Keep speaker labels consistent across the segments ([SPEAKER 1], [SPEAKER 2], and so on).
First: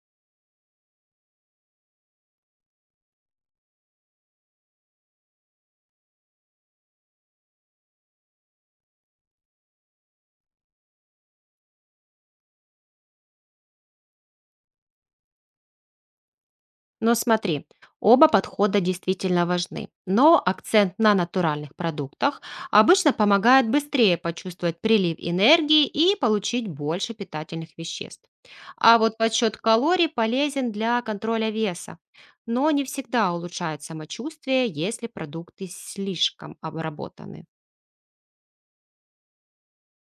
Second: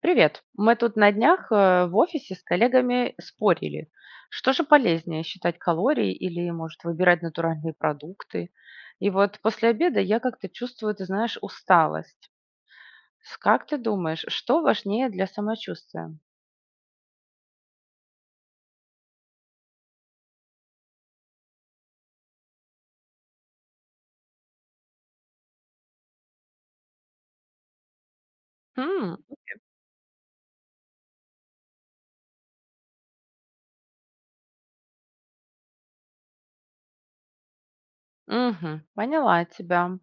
[SPEAKER 1] Привет. Мы тут на днях в офисе с коллегами спорили, что же полезнее: считать калории или, может, выбирать натуральные продукты. И вот после обеда я как-то чувствую, ты знаешь, усталость. Как ты думаешь, что важнее для самочувствия?
[SPEAKER 2] Но смотри, оба подхода действительно важны, но акцент на натуральных продуктах обычно помогает быстрее почувствовать прилив энергии и получить больше питательных веществ. А
[SPEAKER 1] М,
[SPEAKER 2] вот подсчет калорий полезен для контроля веса, но не всегда улучшает самочувствие, если продукты слишком обработаны.
[SPEAKER 1] мгм, поняла тебя.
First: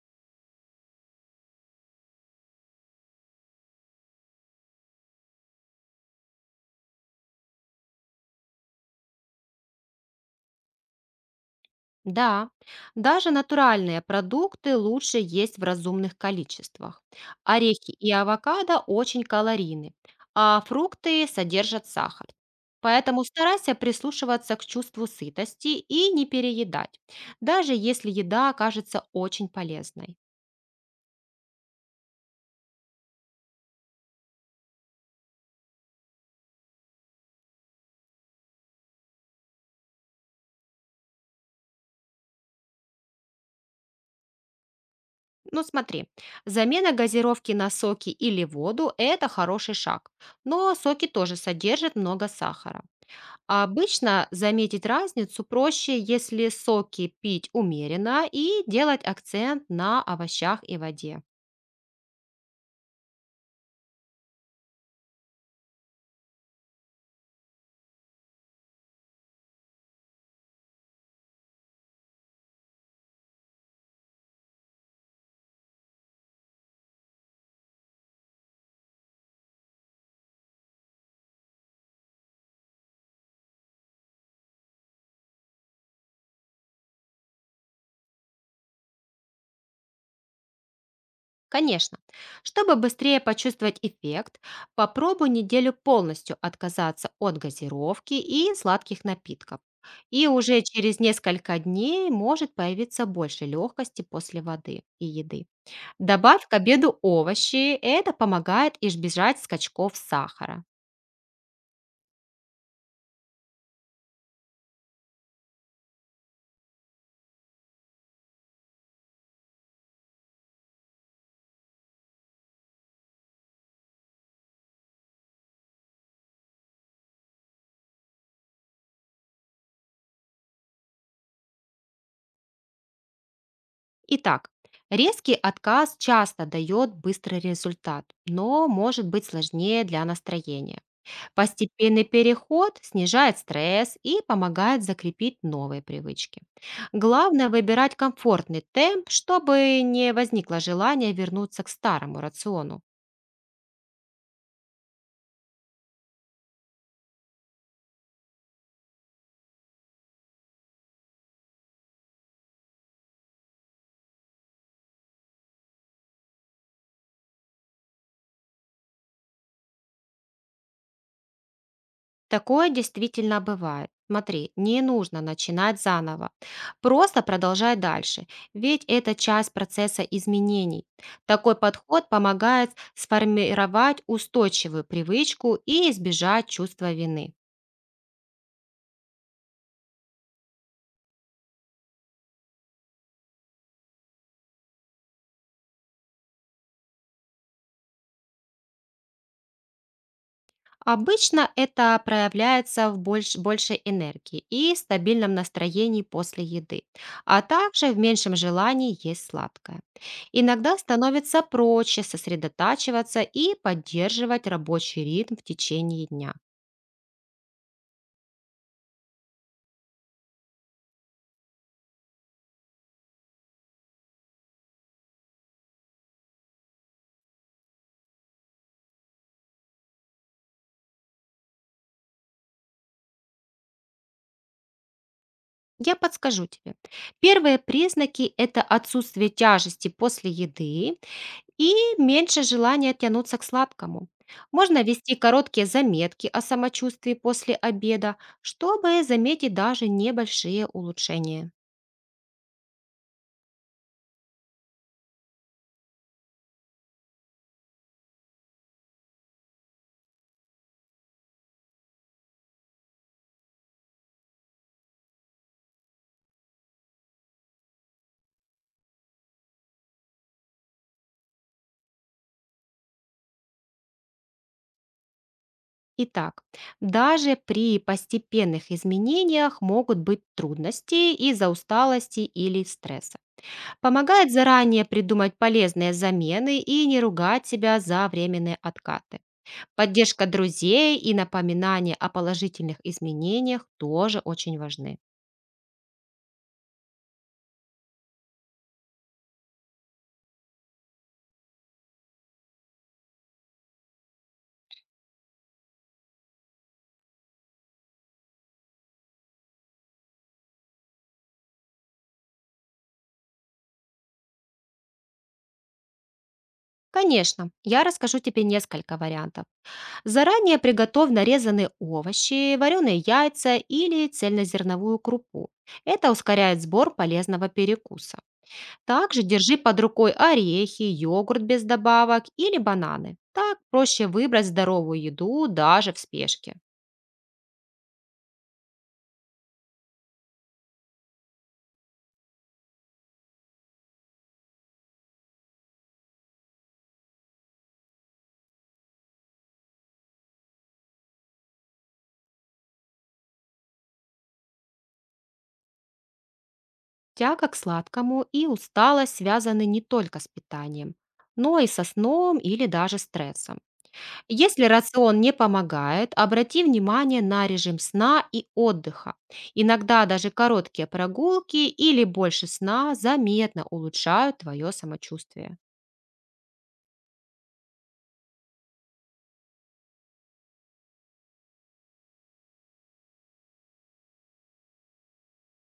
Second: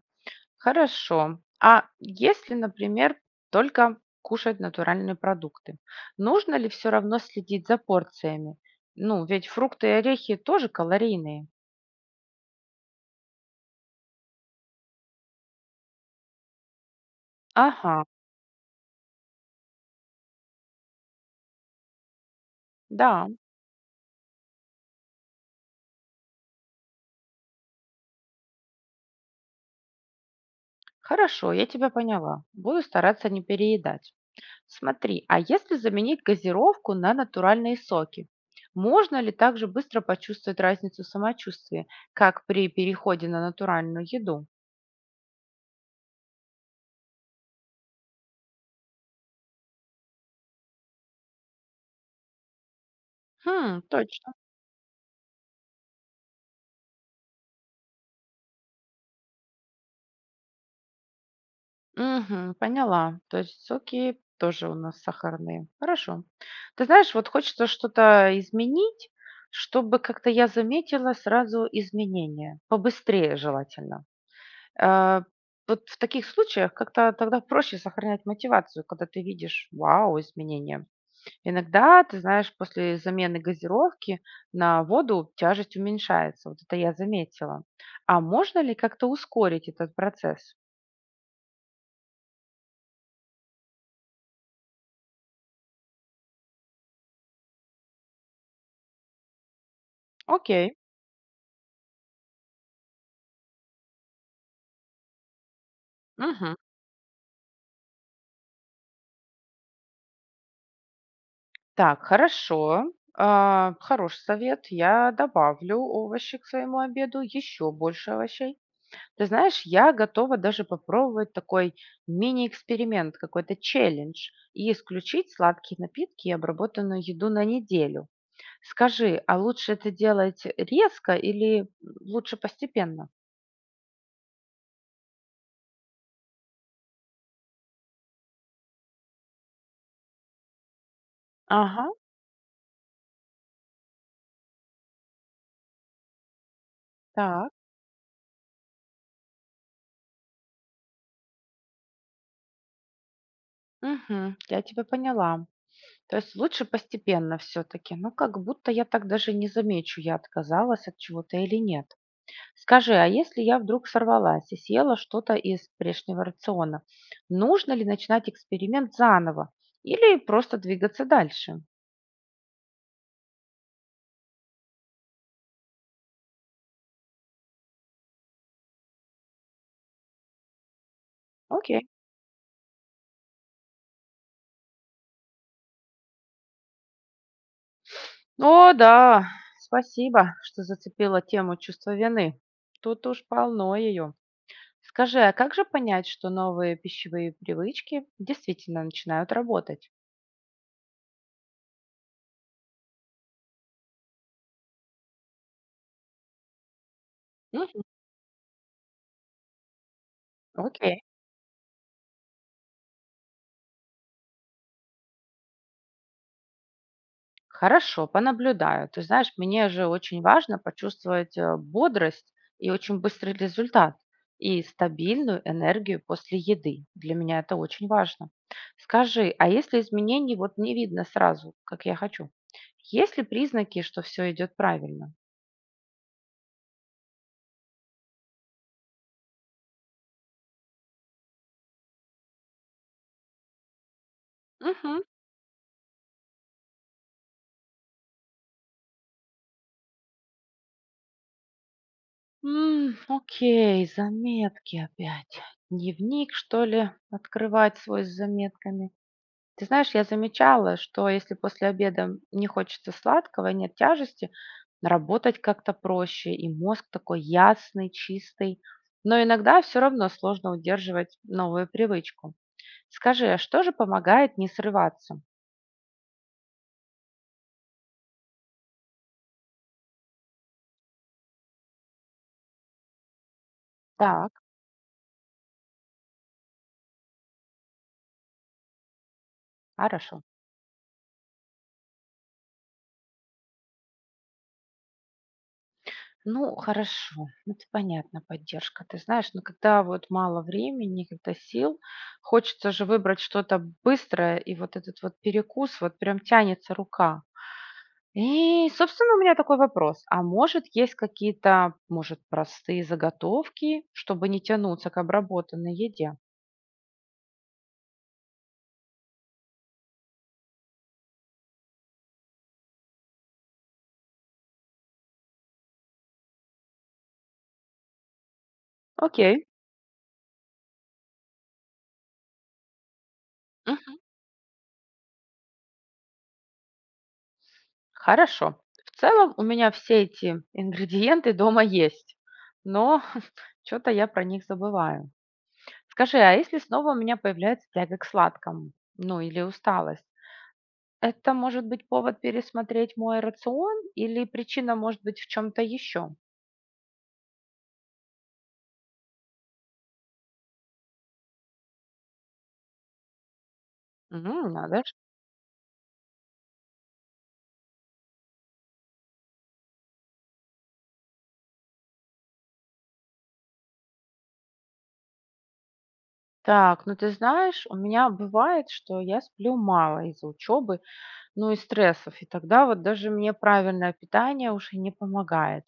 [SPEAKER 1] Хорошо. А если, например, только кушать натуральные продукты, нужно ли все равно следить за порциями? Ну, ведь фрукты и орехи тоже калорийные.
[SPEAKER 2] Да, даже натуральные продукты лучше есть в разумных количествах. Орехи
[SPEAKER 1] Ага,
[SPEAKER 2] и авокадо очень калорийны, а фрукты содержат сахар. Поэтому
[SPEAKER 1] да,
[SPEAKER 2] старайся прислушиваться к чувству сытости и не переедать, даже если еда окажется очень полезной.
[SPEAKER 1] хорошо, я тебя поняла. Буду стараться не переедать. Смотри, а если заменить газировку на натуральные соки, можно ли также быстро почувствовать разницу в самочувствии, как при переходе на натуральную еду?
[SPEAKER 2] Ну смотри, замена газировки на соки или воду — это хороший шаг, но соки тоже содержат много сахара. А
[SPEAKER 1] Хм,
[SPEAKER 2] Обычно
[SPEAKER 1] точно.
[SPEAKER 2] заметить разницу проще, если соки пить умеренно и делать акцент на овощах и воде.
[SPEAKER 1] Мгм, поняла. То есть соки тоже у нас сахарные. Хорошо. Ты знаешь, вот хочется что-то изменить, чтобы как-то я заметила сразу изменения, побыстрее желательно. Э, вот в таких случаях как-то тогда проще сохранять мотивацию, когда ты видишь: вау, изменения. Иногда, ты знаешь, после замены газировки на воду тяжесть уменьшается. Вот это я заметила. А можно ли как-то ускорить этот процесс?
[SPEAKER 2] Конечно, чтобы быстрее почувствовать эффект, попробуй неделю полностью отказаться от газировки и сладких напитков. И уже
[SPEAKER 1] Окей.
[SPEAKER 2] через несколько дней может появиться больше легкости после воды и еды. Добавь к
[SPEAKER 1] Мгм.
[SPEAKER 2] обеду овощи, это помогает избежать скачков сахара.
[SPEAKER 1] Так, хорошо. А, хороший совет. Я добавлю овощи к своему обеду, еще больше овощей. Ты знаешь, я готова даже попробовать такой мини-эксперимент, какой-то челлендж, и исключить сладкие напитки и обработанную еду на неделю. Скажи, а лучше это делать резко или м, лучше постепенно?
[SPEAKER 2] Итак, резкий отказ часто дает быстрый результат, но может быть сложнее для настроения.
[SPEAKER 1] Ага,
[SPEAKER 2] Постепенный переход снижает стресс и помогает закрепить новые привычки. Главное
[SPEAKER 1] так,
[SPEAKER 2] выбирать комфортный темп, чтобы не возникло желания вернуться к старому рациону.
[SPEAKER 1] мгм, я тебя поняла. То есть лучше постепенно все-таки. Ну, как будто я так даже не замечу, я отказалась от чего-то или нет. Скажи, а если я вдруг сорвалась и съела что-то из прежнего рациона, нужно ли начинать эксперимент заново или просто двигаться дальше?
[SPEAKER 2] Такое действительно бывает. Смотри, не нужно начинать заново. Просто продолжай дальше, ведь это часть процесса изменений. Такой
[SPEAKER 1] Окей.
[SPEAKER 2] подход помогает сформировать устойчивую привычку и избежать чувства вины.
[SPEAKER 1] О, да, спасибо, что зацепила тему чувства вины. Тут уж полно ее. Скажи, а как же понять, что новые пищевые привычки действительно начинают работать?
[SPEAKER 2] Обычно это проявляется в большей энергии и стабильном настроении после еды, а
[SPEAKER 1] Мгм.
[SPEAKER 2] также в меньшем желании есть сладкое. Иногда
[SPEAKER 1] Окей.
[SPEAKER 2] становится проще сосредотачиваться и поддерживать рабочий ритм в течение дня.
[SPEAKER 1] Хорошо, понаблюдаю. Ты знаешь, мне же очень важно почувствовать бодрость и очень быстрый результат, и стабильную энергию после еды. Для меня это очень важно. Скажи, а если изменений вот не видно сразу, как я хочу, есть ли признаки, что все идет правильно?
[SPEAKER 2] Я подскажу тебе. Первые признаки — это отсутствие тяжести после еды, И меньше желания тянуться к сладкому. Можно
[SPEAKER 1] Угу.
[SPEAKER 2] вести короткие заметки о самочувствии после обеда, чтобы заметить даже небольшие улучшения.
[SPEAKER 1] Окей, заметки опять. Дневник, что ли, открывать свой с заметками? Ты знаешь, я замечала, что если после обеда не хочется сладкого, нет тяжести, работать как-то проще, и мозг такой ясный, чистый. Но иногда все равно сложно удерживать новую привычку. Скажи, а что же помогает не срываться?
[SPEAKER 2] Итак, даже при постепенных изменениях могут быть трудности из-за усталости или стресса.
[SPEAKER 1] Так,
[SPEAKER 2] Помогает заранее придумать полезные замены и не ругать себя за временные откаты.
[SPEAKER 1] хорошо.
[SPEAKER 2] Поддержка друзей и напоминание о положительных изменениях тоже очень важны.
[SPEAKER 1] Ну, хорошо, ну, это понятно, поддержка. Ты знаешь, но когда вот мало времени, когда сил, хочется же выбрать что-то быстрое, и вот этот вот перекус, вот прям тянется рука. И, собственно, у меня такой вопрос. А может, есть какие-то, может, простые заготовки, чтобы не тянуться к обработанной еде?
[SPEAKER 2] Конечно, я расскажу тебе несколько вариантов. Заранее приготовь нарезанные овощи, вареные яйца или цельнозерновую крупу. Это ускоряет сбор полезного перекуса. Также
[SPEAKER 1] Окей,
[SPEAKER 2] держи под рукой орехи, йогурт без добавок или бананы. Так
[SPEAKER 1] мгм,
[SPEAKER 2] проще выбрать здоровую еду даже в спешке.
[SPEAKER 1] хорошо. В целом у меня все эти ингредиенты дома есть, но что-то я про них забываю. Скажи, а если снова у меня появляется тяга к сладкому, ну или усталость, это может быть повод пересмотреть мой рацион или причина может быть в чем-то еще?
[SPEAKER 2] Тяга к сладкому и усталость связаны не только с питанием, но и со сном или даже стрессом.
[SPEAKER 1] М,
[SPEAKER 2] Если
[SPEAKER 1] надо же.
[SPEAKER 2] рацион не помогает, обрати внимание на режим сна и отдыха. Иногда даже короткие прогулки или больше сна заметно улучшают твое самочувствие.
[SPEAKER 1] Так, ну ты знаешь, у меня бывает, что я сплю мало из-за учебы, ну и стрессов, и тогда вот даже мне правильное питание уже не помогает.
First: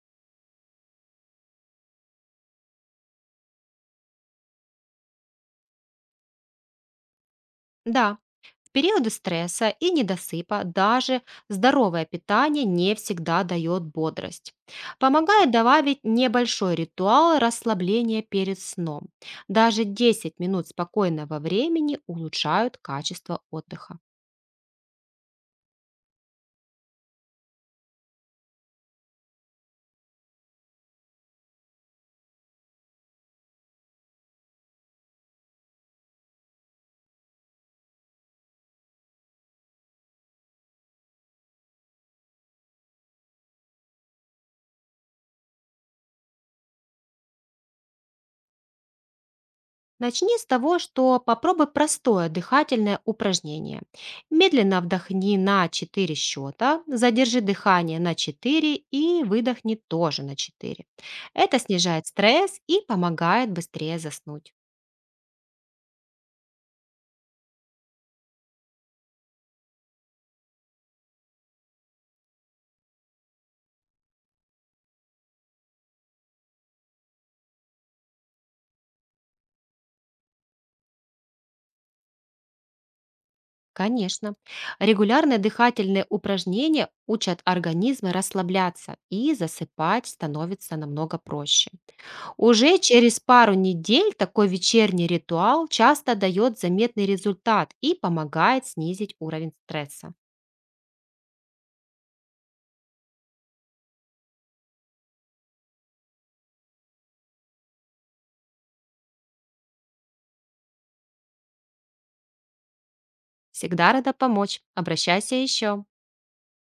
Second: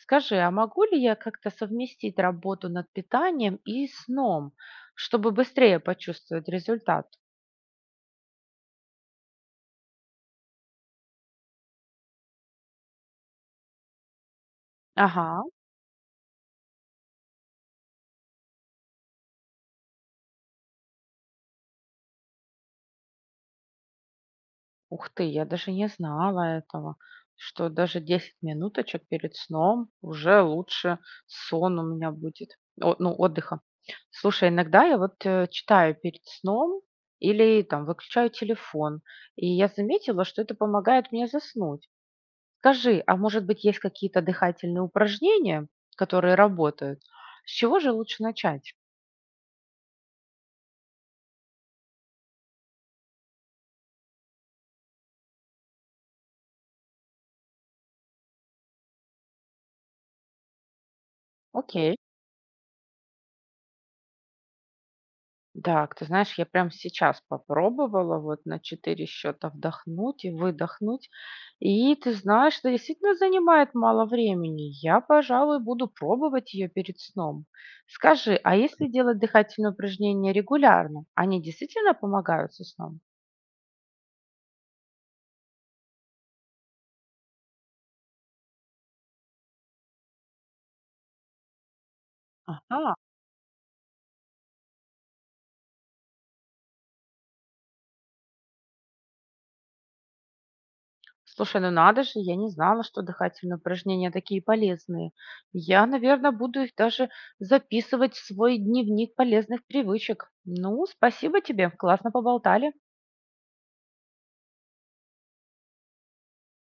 [SPEAKER 1] Скажи, а могу ли я как-то совместить работу над питанием и сном, чтобы быстрее почувствовать результат?
[SPEAKER 2] Да, в периоды стресса и недосыпа даже здоровое питание не всегда дает бодрость.
[SPEAKER 1] Ага.
[SPEAKER 2] Помогает добавить небольшой ритуал расслабления перед сном. Даже 10 минут спокойного времени улучшают качество отдыха.
[SPEAKER 1] Ух ты, я даже не знала этого, что даже 10 минуточек перед сном уже лучше сон у меня будет, о, ну, отдыха. Слушай, иногда я вот читаю перед сном или там выключаю телефон, и я заметила, что это помогает мне заснуть. Скажи, а может быть есть какие-то дыхательные упражнения, которые работают? С чего же лучше начать?
[SPEAKER 2] Начни с того, что попробуй простое дыхательное упражнение. Медленно вдохни на 4 счета, задержи дыхание на 4 и выдохни тоже на 4. Это
[SPEAKER 1] Окей.
[SPEAKER 2] снижает стресс и помогает быстрее заснуть.
[SPEAKER 1] Так, ты знаешь, я прям сейчас попробовала вот на 4 счета вдохнуть и выдохнуть. И ты знаешь, это действительно занимает мало времени. Я, пожалуй, буду пробовать ее перед сном. Скажи, а если делать дыхательные упражнения регулярно, они действительно помогают со сном?
[SPEAKER 2] Конечно, регулярные дыхательные упражнения учат организм расслабляться и засыпать становится намного проще. Уже
[SPEAKER 1] Ага.
[SPEAKER 2] через пару недель такой вечерний ритуал часто дает заметный результат и помогает снизить уровень стресса.
[SPEAKER 1] Слушай, ну надо же, я не знала, что дыхательные упражнения такие полезные. Я, наверное, буду их даже записывать в свой дневник полезных привычек. Ну, спасибо тебе, классно поболтали.
[SPEAKER 2] Всегда рада помочь. Обращайся еще.